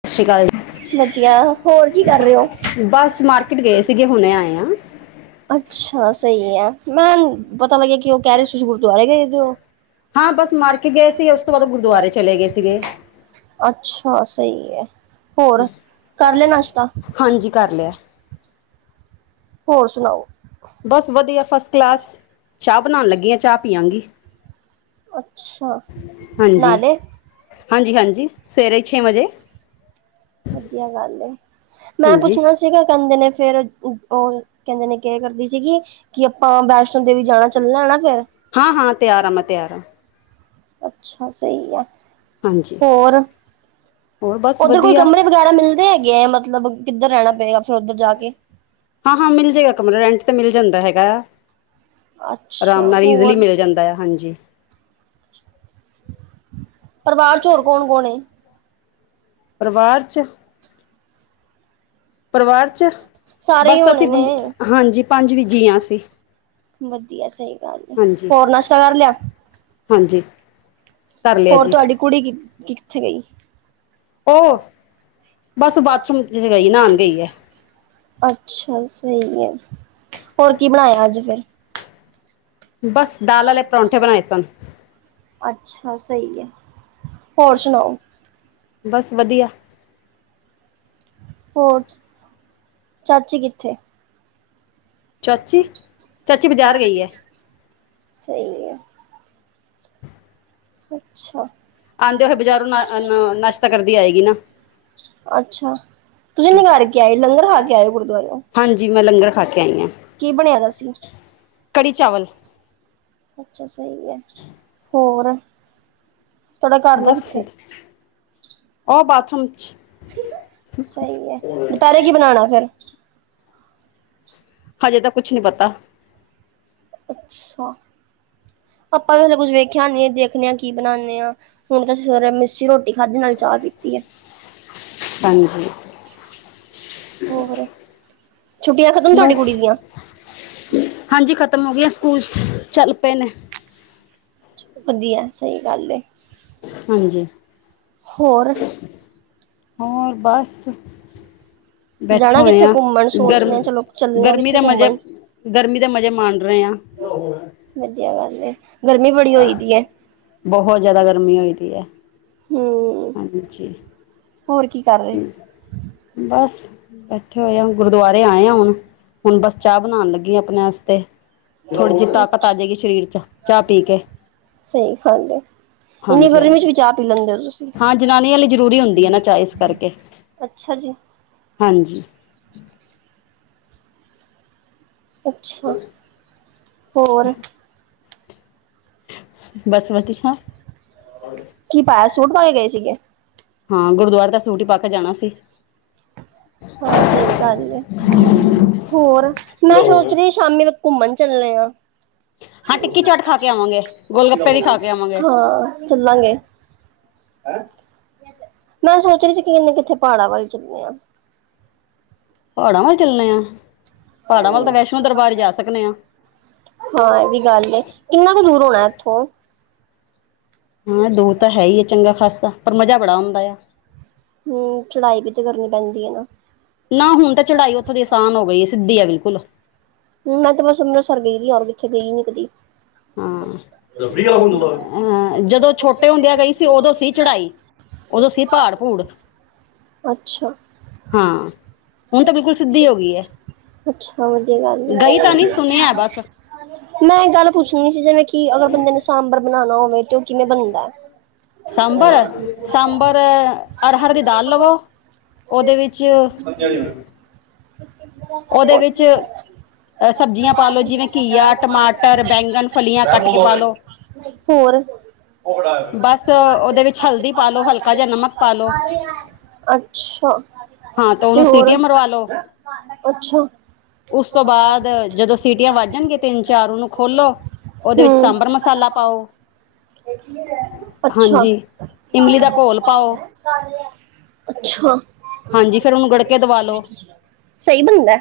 ਸਤਿ ਸ਼੍ਰੀ ਸਸ੍ਰੀ ਅਕਾਲ ਜੀ, ਵਧੀਆ ਹੋਰ ਕੀ ਕਰ ਰਹੇ ਹੋ। ਜੀ ਬਸ ਮਾਰਕੀਟ ਗਏ ਸੀਗੇ, ਹੁਨੇ ਆਏ ਹਾਂ। ਅੱਛਾ ਸਹੀ ਹੈ ਮੈਂ ਪਤਾ ਲੱਗਿਆ ਕਿ ਉਹ ਕਹਿ ਰਹੇ ਸੀ ਗੁਰਦੁਆਰੇ ਗਏ ਓ ਹਾਂ ਬਸ ਮਾਰਕੀਟ ਗਏ ਸੀਗੇ ਫਿਰ ਉਸ ਤੋਂ ਬਾਅਦ ਗੁਰਦੁਆਰੇ ਚਲੇ ਗਏ ਸੀਗੇ। ਅੱਛਾ ਸਈ ਐ ਹੋਰ ਕਰ ਲਿਆ ਨਾਸ਼ਤਾ? ਹਾਂਜੀ ਕਰ ਲਿਆ ਹੋਰ ਸੁਣਾਓ। ਬਸ ਵਧੀਆ ਫਸਟ ਕਲਾਸ ਚਾਹ ਬਣਾਣ ਲੱਗੀ ਆ ਚਾਹ ਪੀਆਂਗੀ। ਅੱਛਾ ਨਾਲੇ? ਹਾਂਜੀ-ਹਾਂਜੀ ਸਵੇਰੇ ਈ ਛੇ ਵਜੇ। ਵਧੀਆ ਗੱਲ ਏ ਮੈਂ ਹਾਂਜੀ ਪੁੱਛਣਾ ਸੀਗਾ ਕੈਂਦੇ ਨੇ ਫੇਰ ਓ ਕੈਂਦੇ ਨੇ ਕੇ ਕਰਦੀ ਸੀਗੀ ਕਿ ਆਪਾਂ ਵੈਸ਼ਨੋ ਦੇਵੀ ਜਾਣਾ ਚੱਲਣਾ ਨਾ ਫੇਰ। ਹਾਂ-ਹਾਂ ਤਿਆਰ ਆ ਮੈਂ ਤਿਆਰ ਆ। ਅੱਛਾ ਸਈ ਐ ਹਾਂਜੀ ਹੋਰ। ਹੋਰ ਬਸ ਓਧਰ ਕੋਈ ਵਧੀਆ ਕਮਰੇ ਵਗੈਰਾ ਮਿਲਦੇ ਹੈਗੇ ਐ ਮਤਲਬ ਕਿੱਧਰ ਰੈਣਾ ਪਏਗਾ ਫਿਰ ਉੱਧਰ ਜਾ ਕੇ। ਹਾਂ-ਹਾਂ ਮਿਲ ਜੇਗਾ ਕਮਰਾ ਰੈਂਟ ਤੇ ਮਿਲ ਜਾਂਦਾ ਹੈਗੈ। ਰਾਮ ਅੱਛਾ ਨਾਲ ਈਜ਼ਲੀ ਹੋਰ ਮਿਲ ਜਾਂਦਾ ਆ ਹਾਂਜੀ। ਪਰਿਵਾਰ ਚ ਹੋਰ ਕੌਣ-ਕੌਣ ਏਂ? ਪਰਵਾਰ ਚ। ਪਰਵਾਰ ਚ ਸਾਰੇ ਹੀ ਬਸ ਹੋਣੇ ਅਸੀਂ ਨੇ। ਹਾਂਜੀ ਪੰਜ ਵੀ ਜੀਆਂ ਅਸੀਂ। ਵਧੀਆ ਸਈ ਗੱਲ ਏ ਹਾਂਜੀ ਹੋਰ ਨਾਸ਼ਤਾ ਕਰ ਲਿਆ। ਹਾਂਜੀ। ਕਰ ਲਿਆ ਹੋਰ ਜੀ ਤੁਹਾਡੀ ਕੁੜੀ ਕੀ ਕਿੱਥੇ ਗਈ? ਓ ਬਸ ਬਾਥਰੂਮ ਚ ਗਈ ਨਾਨ ਗਈ ਐ। ਅੱਛਾ ਸਹੀ ਏ ਹੋਰ ਕੀ ਬਣਾਇਆ ਅੱਜ ਫਿਰ? ਬਸ ਦਾਲ ਆਲੇ ਪਰੌਂਠੇ ਬਣਾਏ ਸਨ। ਅੱਛਾ ਸਈ ਐ ਹੋਰ ਸੁਣਾਓ? ਬਸ ਵਧੀਆ। ਹੋਰ ਚਾਚੀ ਕਿੱਥੇ? ਚਾਚੀ ਚਾਚੀ ਚਾਚੀ-ਚਾਚੀ ਬਾਜ਼ਾਰ ਬਾਜਾਰ ਗਈ ਐ ਹੈ ਸਈ ਏ। ਅੱਛਾ। ਆਉਂਦੇ ਆਂਦੇ ਹੋਏ ਬਾਜ਼ਾਰੋਂ ਨਾ ਬਜਾਰੋਂ [unintelligible] ਨਾਸ਼ਤਾ ਨਸਤਾ ਕਰਦੀ ਕਰਕੇ ਆਏ ਆਏਗੀ ਗੀ ਨਾ ਨਾ ਅੱਛਾ। ਤੁਸੀਂ ਨਿਗਾਰ ਕੇ ਆਏ ਲੰਗਰ ਖਾ ਕੇ ਆਇਓ ਗੁਰਦੁਆਰੇ [unintelligible] ਜੀ ਮੈਂ ਲੰਗਰ ਖਾ ਕੇ ਆਈ ਆ। ਕੀ ਬਣਿਆ ਦਾ ਸੀ? ਕੜੀ ਚਾਵਲ। ਅੱਛਾ ਸਈ ਐ ਹੋਰ? ਤੁਹਾਡਾ ਘਰ ਆਲਾ ਬਸ ਕਿੱਥੇ? ਵਧ ਓ ਬਾਥਰੂਮ 'ਚ ਸਈ ਐ ਦੁਪੈਰੇ ਕੀ ਬਣਾਣਾ ਫਿਰ? ਹਜੇ ਤਾਂ ਕੁੱਛ ਕੁਛ ਨਹੀਂ ਨੀ ਪਤਾ ਪਤਾ ਅੱਛਾ। ਆਪਾਂ ਵੀ ਹਲੇ ਕੁੱਝ ਵੇਖਿਆ ਨੀ ਦੇਖਨੇ ਆ ਕੀ ਬਣਾਨੇ ਆ। ਹੁਣ ਤਾ ਅਸੀ ਸਵੇਰੇ ਮੀਸੀ ਰੋਟੀ ਖਾਧੀ ਨਾਲੇ ਚਾਹ ਪੀਤੀ ਐ। ਹਾਂਜੀ। ਹੋਰ ਛੁੱਟੀਆਂ ਖਤਮ ਤੁਹਾਡੀ ਬਸ ਕੁੜੀ ਦੀਆ? ਹਾਂਜੀ ਖਤਮ ਹੋ ਗੀਆਂ ਸਕੂਲ ਚੱਲ ਪੇ ਨੇ। ਚ ਵਧੀਐ ਸਈ ਗੱਲ ਏ। ਹਾਂਜੀ। ਹੋਰ। ਹੋਰ ਬਸ ਬੈਠੇ ਜਾਣਾ ਹੋਏ ਕਿੱਥੇ ਆ ਘੁੰਮਣ ਸੋਚਦੇ ਗਰਮ ਆ ਚਲੋ ਚੱਲੇ ਆ ਗਰਮੀ ਕਿੱਥੇ ਦਾ ਮਜ਼ਾ ਘੁੰਮਣ। ਗਰਮੀ ਦਾ ਮਜ਼ਾ ਮਾਣ ਰਹੇ ਹਾਂ ਵਧੀਆ ਗੱਲ ਏ, ਗਰਮੀ ਬੜੀ ਹੋਈ ਦੀ ਐ। ਬੋਹ ਜ਼ਿਆਦਾ ਗਰਮੀ ਹੋਈ ਦੀ ਐ। ਹੂੰ। ਹਾਂਜੀ। ਹੋਰ ਕੀ ਕਰ ਰੇ? ਬਸ ਬੈਠੇ ਹੋਏ ਆ ਗੁਰਦੁਵਾਰੇ ਆਏ ਆ ਹੁਣ, ਹੁਣ ਬਸ ਚਾਹ ਬਣਾਣ ਲੱਗੀ ਆਪਣੇ ਅਸਤੇ। ਥੋੜ੍ਹੀ ਜੀ ਤਾਕਤ ਆ ਅੱਛਾ ਜੇਗੀ ਸ਼ਰੀਰ 'ਚ ਚਾ ਪੀ ਕੇ। ਸਈ ਹਲ ਏ। ਇੰਨੀ ਗਰਮੀ ਚ ਹਾਂਜੀ-ਹਾਂਜੀ, ਵੀ ਚਾਹ ਪੀ ਲੈਂਦੇ ਹੋ ਤੁਸੀਂ ਹਾਂ ਜਨਾਨੀਆਂ ਲਈ ਜ਼ਰੂਰੀ ਹੁੰਦੀ ਏ ਨਾ ਚਾ‌ ਇਸ ਕਰਕੇ, ਅੱਛਾ ਜੀ ਹਾਂਜੀ। ਅੱਛਾ, ਹੋਰ? ਬਸ ਵਧੀਆ। ਕੀ ਪਾਇਆ ਸੂਟ ਪਾ ਕੇ ਗਏ ਸੀਗੇ? ਹਾਂ ਗੁਰਦੁਵਾਰੇ ਤਾਂ ਸੂਟ ਈ ਪਾ ਕੇ ਜਾਣਾ ਸੀ। ਹਾਂ ਸਈ ਗੱਲ ਏ, ਹੋਰ ਮੈਂ ਸੋਚ ਰੀ ਸ਼ਾਮੀ ਵਕ ਘੁੰਮਣ ਚੱਲੇ ਆ। ਹਾਂ ਟਿੱਕੀ ਚਾਟ ਖਾ ਕੇ ਆਵਾਂਗੇ ਗੋਲ ਗੱਪੇ ਵੀ ਖਾ ਕੇ ਆਵਾਂਗੇ ਹਾਂ। ਚੱਲਾਂਗੇ। ਮੈਂ ਸੋਚ ਰੀ ਸੀ ਕੀ ਏਨੇ ਕਿੱਥੇ ਪਹਾੜਾਂ ਵੱਲ ਚੱਲੇ ਆ। ਪਹਾੜਾਂ ਵੱਲ ਚੱਲੇ ਆ, ਪਹਾੜਾਂ ਵੱਲ ਤਾ ਵੈਸ਼ਨੋ ਦਰਬਾਰ ਜਾ ਸਕਨੇ ਆ। ਹਾਂ ਏ ਵੀ ਗੱਲ ਏ, ਕਿੰਨਾ ਕ ਦੂਰ ਹੋਣਾ ਐਥੋਂ? ਹਾਂ ਦੂਰ ਤਾਂ ਹੈ ਈ ਚੰਗਾ ਖਾਸਾ‌ ਪਰ ਮਜ਼ਾ ਬੜਾ ਆਉਂਦਾ ਆ। ਹੂੰ ਚੜਾਈ ਵੀ 'ਤੇ ਕਰਨੀ ਪੈਂਦੀ ਏ ਨਾ। ਨਾ ਹੁਣ 'ਤੇ ਚੜਾਈ ਉੱਥੋਂ ਦੀ ਅਸਾਨ ਹੋ ਗਈ ਏ ਸਿੱਧੀ ਐ ਬਿਲਕੁੱਲ। ਮੈਂ ਤਾਂ ਬਸ ਅੰਬਰਸਰ ਗਈ ਵੀ ਆ ਔਰ ਕਿੱਥੇ ਗਈ ਨੀ ਕਦੀ। ਹਾਂ, ਅਹਾ ਜਦੋਂ ਛੋਟੇ ਹੁੰਦੇ ਆ ਗਈ ਸੀ ਉਦੋਂ ਸੀ ਚੜਾਈ। ਉਦੋਂ ਸੀ ਪਾੜ-ਪੂੜ। ਅੱਛਾ। ਹੁਣ ਤਾਂ ਬਿਲਕੁਲ ਸਿੱਧੀ ਹੋ ਗਈ ਹੈ। ਅੱਛਾ ਵਧੀਆ ਗੱਲ ਗਈ ਤਾਂ ਨਹੀਂ ਏ। ਸੁਣਿਆ ਬਸ ਮੈਂ ਇਕ ਗੱਲ ਪੁੱਛਣੀ ਸੀ ਜਿਵੇਂ ਕਿ ਅਗਰ ਬੰਦੇ ਨੇ ਸਾਂਭਰ ਬਣਾਣਾ ਹੋਵੇ 'ਤੇ ਓ ਕਿਵੇਂ ਬਣਦਾ ਐ? ਸਾਂਬਰ, ਸਾਂਬਰ ਅਰ ਹਰ ਦੀ ਦਾਲ ਲਵੋ, ਉਦੇ ਵਿੱਚ ਵਿੱਚ [inaudible] ਸਬਜ਼ੀਆਂ ਪਾ ਲਓ ਜਿਵੇਂ ਘੀਆ ਟਮਾਟਰ ਬੈਂਗਣ ਫਲੀਆਂ ਕੱਟ ਕੇ ਪਾ ਲਓ। [inaudible] ਹੋਰ? [inaudible] ਬਸ ਉਹਦੇ ਵਿੱਚ ਹਲਦੀ ਪਾ ਲੋ ਹਲਕਾ ਜਿਹਾ ਨਮਕ ਪਾ ਲੋ ਅੱਛਾ ਹਾਂ ਤਾਂ 'ਤੇ ਉਹਨੂੰ ਹੋਰ? ਸੀਟੀਆਂ ਮਰਵਾ ਲੋ ਅੱਛਾ! ਬਾਦ ਜਦੋਂ ਸੀਟੀਆਂ ਵਾ ਜਾਣਗੀਆ ਤਿੰਨ-ਚਾਰ ਉਨੂੰ ਖੋਲੋ ਉਦੇ ਵਿੱਚ ਹੂੰ ਸਾਂਭਰ ਮਸਾਲਾ ਪਾਓ ਅੱਛਾ ਹਾਂਜੀ, ਇਮਲੀ ਦਾ ਘੋਲ ਪਾਓ। ਅੱਛਾ, ਹਾਂਜੀ ਫਿਰ ਉਹਨੂੰ ਗੜਕੇ ਦਵਾ ਲੋ ਸਈ ਬਣਦੈ‌।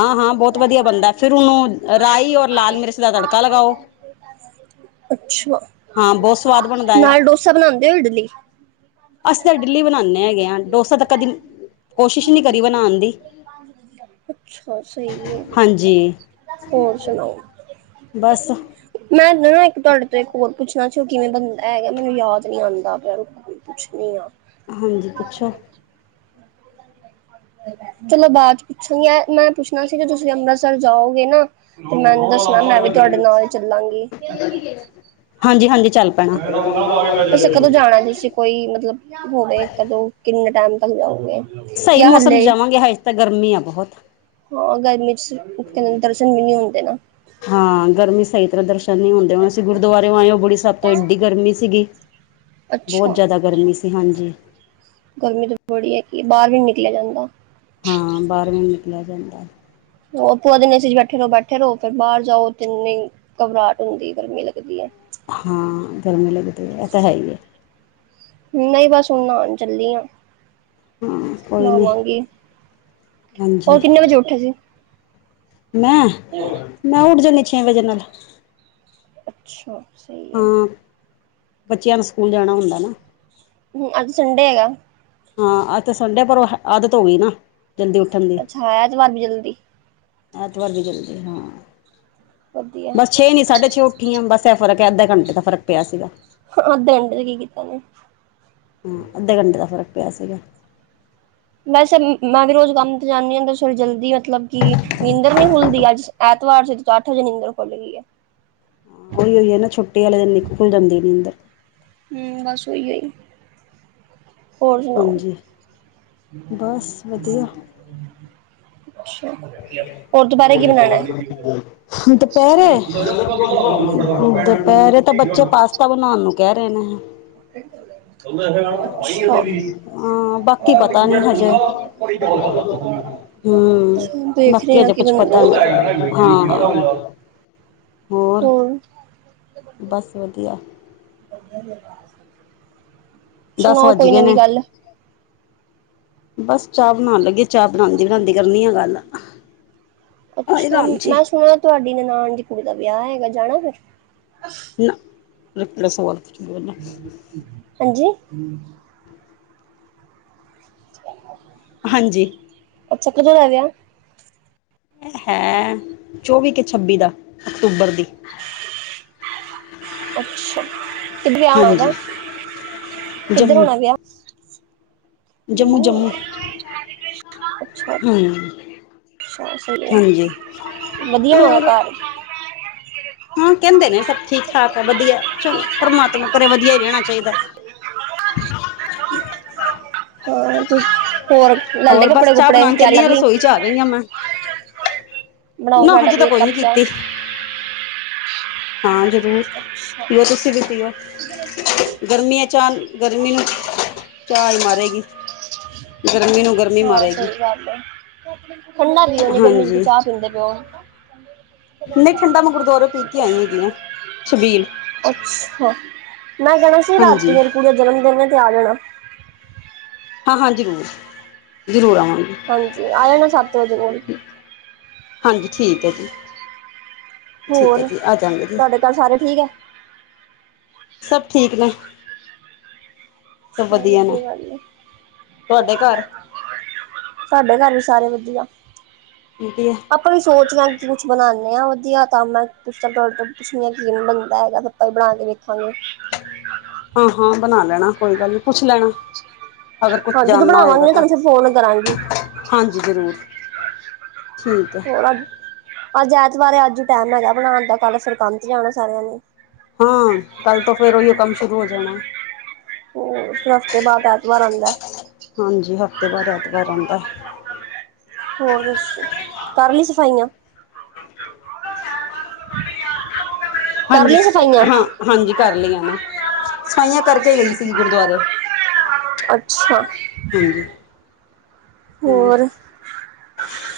ਹਾਂ-ਹਾਂ ਬੋ ਤ ਵਧੀਆ ਬਣਦੈ ਫਿਰ ਉਨੂੰ ਰਾਈ ਔਰ ਲਾਲ ਮਿਰਚ ਦਾ ਤੜਕਾ ਲਗਾਓ। [inaudible] ਅੱਛਾ ਹਾਂ ਬਹੁਤ ਸਵਾਦ ਬਣਦਾ ਆ ਨਾਲ ਡੋਸਾ ਬਣਾਉਂਦੇ ਓ ਇਡਲੀ? ਅਸੀਂ ਤਾਂ ਇਡਲੀ ਬਣਾਨੇ ਹੈਗੇ ਆ ਡੋਸਾ ਤਾਂ ਕਦੀ ਕੋਸ਼ਿਸ਼ ਨਹੀਂ ਕਰੀ ਬਣਾਉਣ ਦੀ ਅੱਛਾ ਸਈ ਏ ਹਾਂਜੀ। ਹੋਰ ਸੁਨਾਓ? ਬਸ ਮੈਂ ਨਾ ਇੱਕ ਤੁਹਾਡੇ ਤੋਂ ਇੱਕ ਹੋਰ ਪੁੱਛਣਾ ਚ ਕਿਵੇਂ ਬੰਦਾ ਹੈਗਾ ਮੈਨੂੰ ਯਾਦ ਨੀ ਆਂਦਾ ਪਿਆ ਪੁੱਛ ਨੀ ਆਂ ਹਾਂਜੀ ਪੁੱਛੋ? ਚਲੋ ਬਾੱਦ ਚ ਪੁੱਛਣੀ ਆ ਮੈਂ ਪੁੱਛਣਾ ਸੀ ਕਿ ਤੁਸੀਂ ਅੰਮ੍ਰਿਤਸਰ ਜਾਓਗੇ ਨਾ ਤੇ ਮੈਨੂੰ ਦੱਸਣਾ ਮੈਂ ਵੀ ਤੁਹਾਡੇ ਨਾਲ ਚੱਲਾਂਗੀ। ਹਾਂਜੀ- ਹਾਂਜੀ। ਚੱਲ ਪੈਣਾ ਤੁਸੀ ਕਦੋਂ ਜਾਣਾ ਤੁਸੀ? ਕੋਈ ਮਤਲਬ ਹੋਵੇ ਇਕ-ਦੋਂ ਕਿੰਨੇ ਟਾਈਮ ਤੱਕ ਜਾਊਂਗੇ? ਸਈ ਮੌਸਮ ਚ ਜਾਵਾਂਗੇ, ਹਜੇ ਤਾਂ ਗਰਮੀ ਆ ਬੋਹਤ। ਹਾਂ ਗਰਮੀ ਚ ਓਥੇ ਦਰਸ਼ਨ ਵੀ ਨੀ ਹੁੰਦੇ ਨਾ। ਹਾਂ ਗਰਮੀ ਚ ਸਈ ਤਰਾ ਦਰਸ਼ ਨੀ ਹੁੰਦੇ ਹੁਣ ਅਸੀਂ ਗੁਰਦਆਰੇ ਆਏ ਆ ਗੁੜੀ ਸਾਹਿਬ ਤੋਂ, ਏਡੀ ਗਰਮੀ ਸੀਗੀ ਬੋਹਤ ਅੱਛਾ ਜ਼ਾਦਾ। ਗਰਮੀ ਸੀਗੀ ਹਾਂਜੀ। ਗਰਮੀ ਤਾਂ ਬੜੀ ਹੈਗੀ ਏ, ਬਾਰ ਨੀ ਨਿਕਲਿਆ ਜਾਂਦਾ। ਹਾਂ ਬਾਰ ਨੀ ਨੀਕਲਿਆ ਜਾਂਦਾ। ਉਹ ਪੂਰਾ ਦਿਨ ਅਸੀਂ ਚ ਬੈਠੇ ਰੋ- ਬੈਠੇ ਰੋ ਫੇਰ ਬਾਰ ਜਾਓ ਤੇ ਇੰਨੀ ਕਬਰਾੱਟ ਹੁੰਦੀ ਗਰਮੀ ਲੱਗਦੀ ਏ। ਹਾਂ ਗਰਮੀ ਲੱਗਦੀ ਏ ਤਾਂ ਹੈ ਹੀ ਏ। ਨਈ ਬਸ ਹੁਣ ਨਾਣ ਚੱਲੀ ਆ। ਹਾਂ ਕੋਈ ਨਹੀਂ ਨਾਲਾਗੀ ਹਾਂਜੀ ਹੋਰ ਕਿੰਨੇ ਵਜੇ ਉੱਠੇ ਸੀ? ਮੈਂ, ਮੈਂ ਉੱਠ ਜਾਂਦੀ ਛੇ ਵਜੇ ਨਾਲ। ਅੱਛਾ ਸਈ ਹਾਂ ਬੱਚਿਆਂ ਨੂੰ ਸਕੂਲ ਜਾਣਾ ਹੁੰਦਾ ਨਾ। ਹੂੰ ਅੱਜ ਸੁਡੇ ਹੈਗਾ। ਹਾਂ ਅੱਜ ਤੇ ਸੰਡੇ ਪਰੋਂ ਆਦਤ ਹੋ ਗਈ ਨਾ ਜਲਦੀ ਉੱਠਣ ਦੀ। ਅੱਛਾ ਹੈ ਐਤਵਾਰ ਵੀ ਜਲਦੀ ਐਤਵਾਰ ਦੀ ਜਲਦੀ ਹਾਂ ਵਧੀਆ ਬਸ ਛੇ ਨੀ ਸਾਢੇ ਛੇ ਉੱਠੀ ਆ ਬਸ ਫਰਕ ਆ ਅੱਧਾ ਘੰਟੇ ਦਾ ਫਰਕ ਪਿਆ ਸੀਗਾ। ਅੱਧਾ ਘੰਟਾ ਕੀ ਕੀਤਾ ਫੇਰ? ਹੂੰ ਅੱਧੇ ਘੰਟੇ ਦਾ ਫ਼ਰਕ ਪਿਆ ਸੀਗਾ। ਵੈਸੇ ਮੈਂ ਵੀ ਰੋਜ਼ ਕੰਮ ਤੇ ਜਾਂਨੀ ਆ ਦੱਸੋ ਜਲਦੀ ਮਤਲਬ ਕਿ ਨੀਦਰ ਨੀ ਖੁੱਲਦੀ ਅੱਜ ਐਤਵਾਰ ਸੀ, ਅੱਠ ਵਜੇ ਨੀਂਦਰ ਖੁੱਲ ਗਈ ਐ। ਉਈ ਓ ਏ ਨਾ ਛੁੱਟੀ ਆਲੇ ਦਿਨ ਵੀ ਖੁੱਲ ਜਾਂਦੀ ਨੀਂਦਰ। ਹੂੰ ਬਸ ਓਹੀ ਓਈ ਹੋਰ ਸੁਣਾਓ? ਹਾਂਜੀ ਬਸ ਵਧੀਆ ਹੋਰ ਦੁਪੇੈਰੇ ਕੀ ਬਣਾਣਾ? ਦੁਪਹਿਰੇ ਪੈਂਡ ਪ [unintelligible] ਤਾ ਬਣਾਉਣ ਨੂੰ ਕਹਿ ਰੇ ਨੇ [unintelligible] [unintelligible] ਹਾਂ ਬਾਕੀ ਪਤਾ ਨੀ ਹਜੇ ਹਮ ਹੁਣ ਦੇਖ ਬਾਕੀ ਰਹੇ ਆ ਹਜੇ ਕਿ ਕੁਛ ਪਤਾ ਨਹੀਂ ਬਨਾਨੇ ਹਾਂ ਹੋਰ? ਬਸ ਵਧੀਆ। [inaudible] ਸੁਣਾਓ ਦਸ-ਵੱਜ ਕੋਈ ਗਏ ਨਵੀਂ ਨੇ, ਗੱਲ ਬਸ ਚਾਹ ਬਣਾਣ ਲੱਗੀ ਚਾਹ ਬਣਾਂਦੀ-ਬਣਾਂਦੀ ਕਰਨੀ ਆ ਗੱਲ, ਆਏ ਅੱਛਾ ਰਾਮ ਜੀ। ਮੈਂ ਸੁਣਿਆ ਤੁਹਾਡੀ ਨਣਾਨ ਦੀ ਕੁੜੀ ਦਾ ਵਿਆਹ ਹੈਗਾ, ਜਾਣਾ ਫਿਰ? ਨਾ, ਇਹ ਕਿਹੜਾ ਸਵਾਲ? ਪੁੱਛਣਾ ਹਾਂਜੀ? ਹਾਂਜੀ ਅੱਛਾ, ਕਿਦੋ ਦਾ ਵਿਆਹ? ਹੈ, ਚੌਵੀ ਕੇ ਛੱਬੀ ਦਾ, ਅਕਤੂਬਰ ਦੀ। [inaudible] ਅੱਛਾ, ਕਿੱਦ ਵਿਆਹ ਹੋਣਾ ਉਹਦਾ, ਹਾਂਜੀ ਕਿੱਧਰ ਜੰਮੂ ਹੋਣਾ ਵਿਆਹ? ਜੰਮੂ, ਅੱਛਾ। ਹਮ ਅੱਛਾ ਸਈ ਏ, ਹਾਂਜੀ ਵਧੀਆ ਹੋਣਾ ਹੋਰ ਘਰ। ਹਾਂ ਕਹਿੰਦੇ ਨੇ ਸਭ ਠੀਕ-ਠਾਕ ਹੈ, ਵਧੀਆ, ਚਲੋ ਪਰਮਾਤਮਾ ਕਰੇ ਵਧੀਆ ਈ ਰਹਿਣਾ ਚਾਹੀਦਾ। [inaudible] ਹਾਂ ਤੁਸੀਂ ਹੋਰ ਲੈ ਲਏ ਹੋਰ ਬਸ, ਕੱਪੜੇ ਚਾਹ ਕੁਪੜੇ ਬਣਾਣ ਤਿਆਰੀ ਚੱਲੀ ਕਰ ਆ, ਲਈ ਰਸੋਈ'ਚ ਆ ਗਈਆਂ ਮੈਂ। ਬਣਾਓ ਨਾ, ਸਾਡਾ ਹਜੇ ਵੀ ਤਾਂ ਇੱਕ ਕੋਈ ਨੀ ਕੱਪ ਚਾਹ ਕੀਤੀ। ਹਾਂ, ਜਰੂਰ। ਅੱਛਾ ਗਰਮੀ ਹੈ ਚਾਹ ਗਰਮੀ ਨੂੰ ਚਾਹ ਈ ਮਾਰੇਗੀ। ਗਰਮੀ ਨੂੰ। ਗਰਮੀ ਹਾਂ ਮਾਰੇਗੀ ਸਹੀ ਗੱਲ ਏ, ਠੰਡਾ ਪੀਓ ਏਨੀ ਗਰਮੀ'ਚ ਹਾਂਜੀ ਚਾਹ ਪੀਂਦੇ ਪਏ ਓ। ਨਹੀਂ ਠੰਡਾ ਮੈਂ ਗੁਰਦੁਆਰੋਂ ਪੀ ਕੇ ਆਈ ਹੈਗੀ ਆ ਛਬੀਲ ਅੱਛਾ। ਮੈਂ ਕਹਿਣਾ ਸੀ, ਰਾਤੀ ਹਾਂਜੀ ਮੇਰੀ ਕੁੜੀ ਦਾ ਜਨਮ-ਦਿਨ ਏ, ਤੇ ਆ ਜਾਣਾ। ਹਾਂ-ਹਾਂ, ਜ਼ਰੂਰ, ਜ਼ਰੂਰ ਆਵਾਂਗੇ। ਹਾਂਜੀ, ਆ ਜਾਣਾ ਸੱਤ ਵਜੇ ਕੋਲ। ਹਾਂਜੀ, ਠੀਕ ਐ ਜੀ। ਠੀਕ ਹੈ ਹੋਰ? ਜੀ ਆ ਜਾਂਗੇ ਜੀ ਤੁਹਾਡੇ ਘਰ ਸਾਰੇ ਠੀਕ ਐ? ਸਭ ਠੀਕ ਨੇ। ਸਭ ਅੱਛਾ, ਨੇ ਵਧੀਆ ਗੱਲ ਏ। ਤੁਹਾਡੇ ਘਰ ਸਾਡੇ ਘਰ ਵੀ ਸਾਰੇ ਵਧੀਆ। ਵਧੀਆ। ਆਪਾਂ ਵੀ ਸੋਚਦੇ ਹਾਂ ਕਿ ਕੁਛ ਬਣਾਂਨੇ ਆ, ਵਧੀਆ ਤਾਂ ਮੈਂ ਪੂਛਾਂ ਤਾਡੇ ਤੋਂ। ਪੁੱਛਦੀ ਆ ਕੀਵੇ ਬਣਦਾ ਹੈਗਾ, ਆਪਾਂ ਵੀ ਬਣਾਕੇ ਦੇੇਖਾਂਗੇ। ਹਾਂ-ਹਾਂ, ਬਣਾ ਲੈਣਾ। ਕੋਈ ਗੱਲ ਨੀ, ਪੁੱਛ ਲੈਣਾ, ਅਗਰ ਕੁਛ ਹਾਂ ਜਦੋਂ ਜਾਣਨਾ ਹੋਏਗਾ ਬਣਾਵਾਂਗੇ ਨਾ ਤਾਂ। ਤੁਹਾਨੂੰ ਫਿਰ ਫੋਨ ਕਰਾਂਗੀ ਹਾਂਜੀ ਜ਼ਰੂਰ, ਠੀਕ ਹੈ। ਹੋਰ ਅੱਜ ਐਤਵਾਰ ਏ, ਅੱਜ ਟੈਮ ਹੈਗਾ ਬਣਾਣ ਦਾ, ਕੱਲ ਫਿਰ ਕੰਮ ਤੇ ਜਾਣਾ ਸਾਰਿਆਂ ਨੇ। ਹਾਂ, ਕੱਲ ਤੋਂ ਫੇਰ ਓਹੀਓ ਕੰਮ ਸ਼ੁਰੂ ਹੋ ਜਾਣਾ। ਹੋਰ, ਫਿਰ ਹਫ਼ਤੇ ਬਾਅਦ ਐਤਵਾਰ ਆਂਦੈ। ਹਾਂਜੀ, ਹਫ਼ਤੇ ਬਾਅਦ ਐਤਵਾਰ ਆਂਦਾ। ਹੋਰ ਦਸੋ, ਕਰਲੀ ਸਫਾਈਆਂ? ਹਾਂਜੀ ਕਰਲੀ ਸਫਾਈਆਂ? ਹਾਂ ਹਾਂਜੀ ਕਰ ਕਰਲੀਆ। ਲਈਆਂ ਨਾ ਸਫ਼ਾਈਆਂ ਕਰਕੇ ਗਈ ਸੀ ਗੁਰਦੂਆਰੇ। ਅੱਛਾ। ਹਾਂਜੀ। ਹਾਂ ਹੋਰ?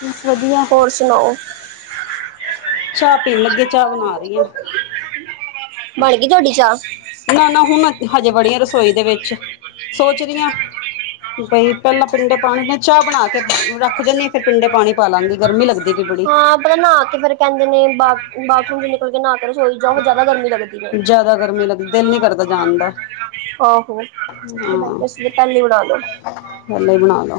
ਬਸ ਵਧੀਆ। ਹੋਰ ਸੁਣਾਓ [inaudible] ਚਾਹ ਪੀਣ ਲੱਗੇ ਚਾਹ ਬਣਾ ਰਹੀ ਹਾਂ ਬਣ ਗਈ ਤੁਹਾਡੀ ਚਾਹ? ਨਾ ਨਾ ਹੁਣ, ਮੈਂ ਹਜੇ ਵੜੀ ਆ ਰਸੋਈ ਦੇ ਵਿੱਚ, ਸੋਚ ਰਹੀ ਹਾਂ ਬਈ ਪਹਿਲਾਂ ਪਿੰਡੇ ਪਾਣੀ ਨੇ, ਚਾਹ ਬਣਾ ਕੇ ਰੱਖ ਜਾਂਦੀ ਹਾਂ ਫਿਰ ਪਿੰਡੇ ਪਾਣੀ ਪਾ ਲਾਂਗੀ ਗਰਮੀ ਲੱਗਦੀ ਪਈ ਬੜੀ ਹਾਂ, ਪਤਾ ਨਾ ਕੇ ਬਾਰੇ [unintelligible] ਕਹਿੰਦੇ ਨੇ, ਬਾ ਬਾਥਰੂਮ 'ਚ ਨਿਕਲ ਕੇ ਨਾ ਕੇ ਰਸੋਈ ਜਾ, ਉਹ ਜ਼ਿਆਦਾ ਗਰਮੀ ਲੱਗਦੀ ਏ। ਜ਼ਿਆਦਾ ਗਰਮੀ ਲੱਗਦੀ, ਦਿਲ ਨੀ ਕਰਦਾ ਜਾਣਦਾ ਆਹ ਹੋ, ਤਾਂ ਨਵੜ [unintelligible] [unintelligible] ਪਹਿਲਲੇ ਹੀ ਬਣਾ ਲਓ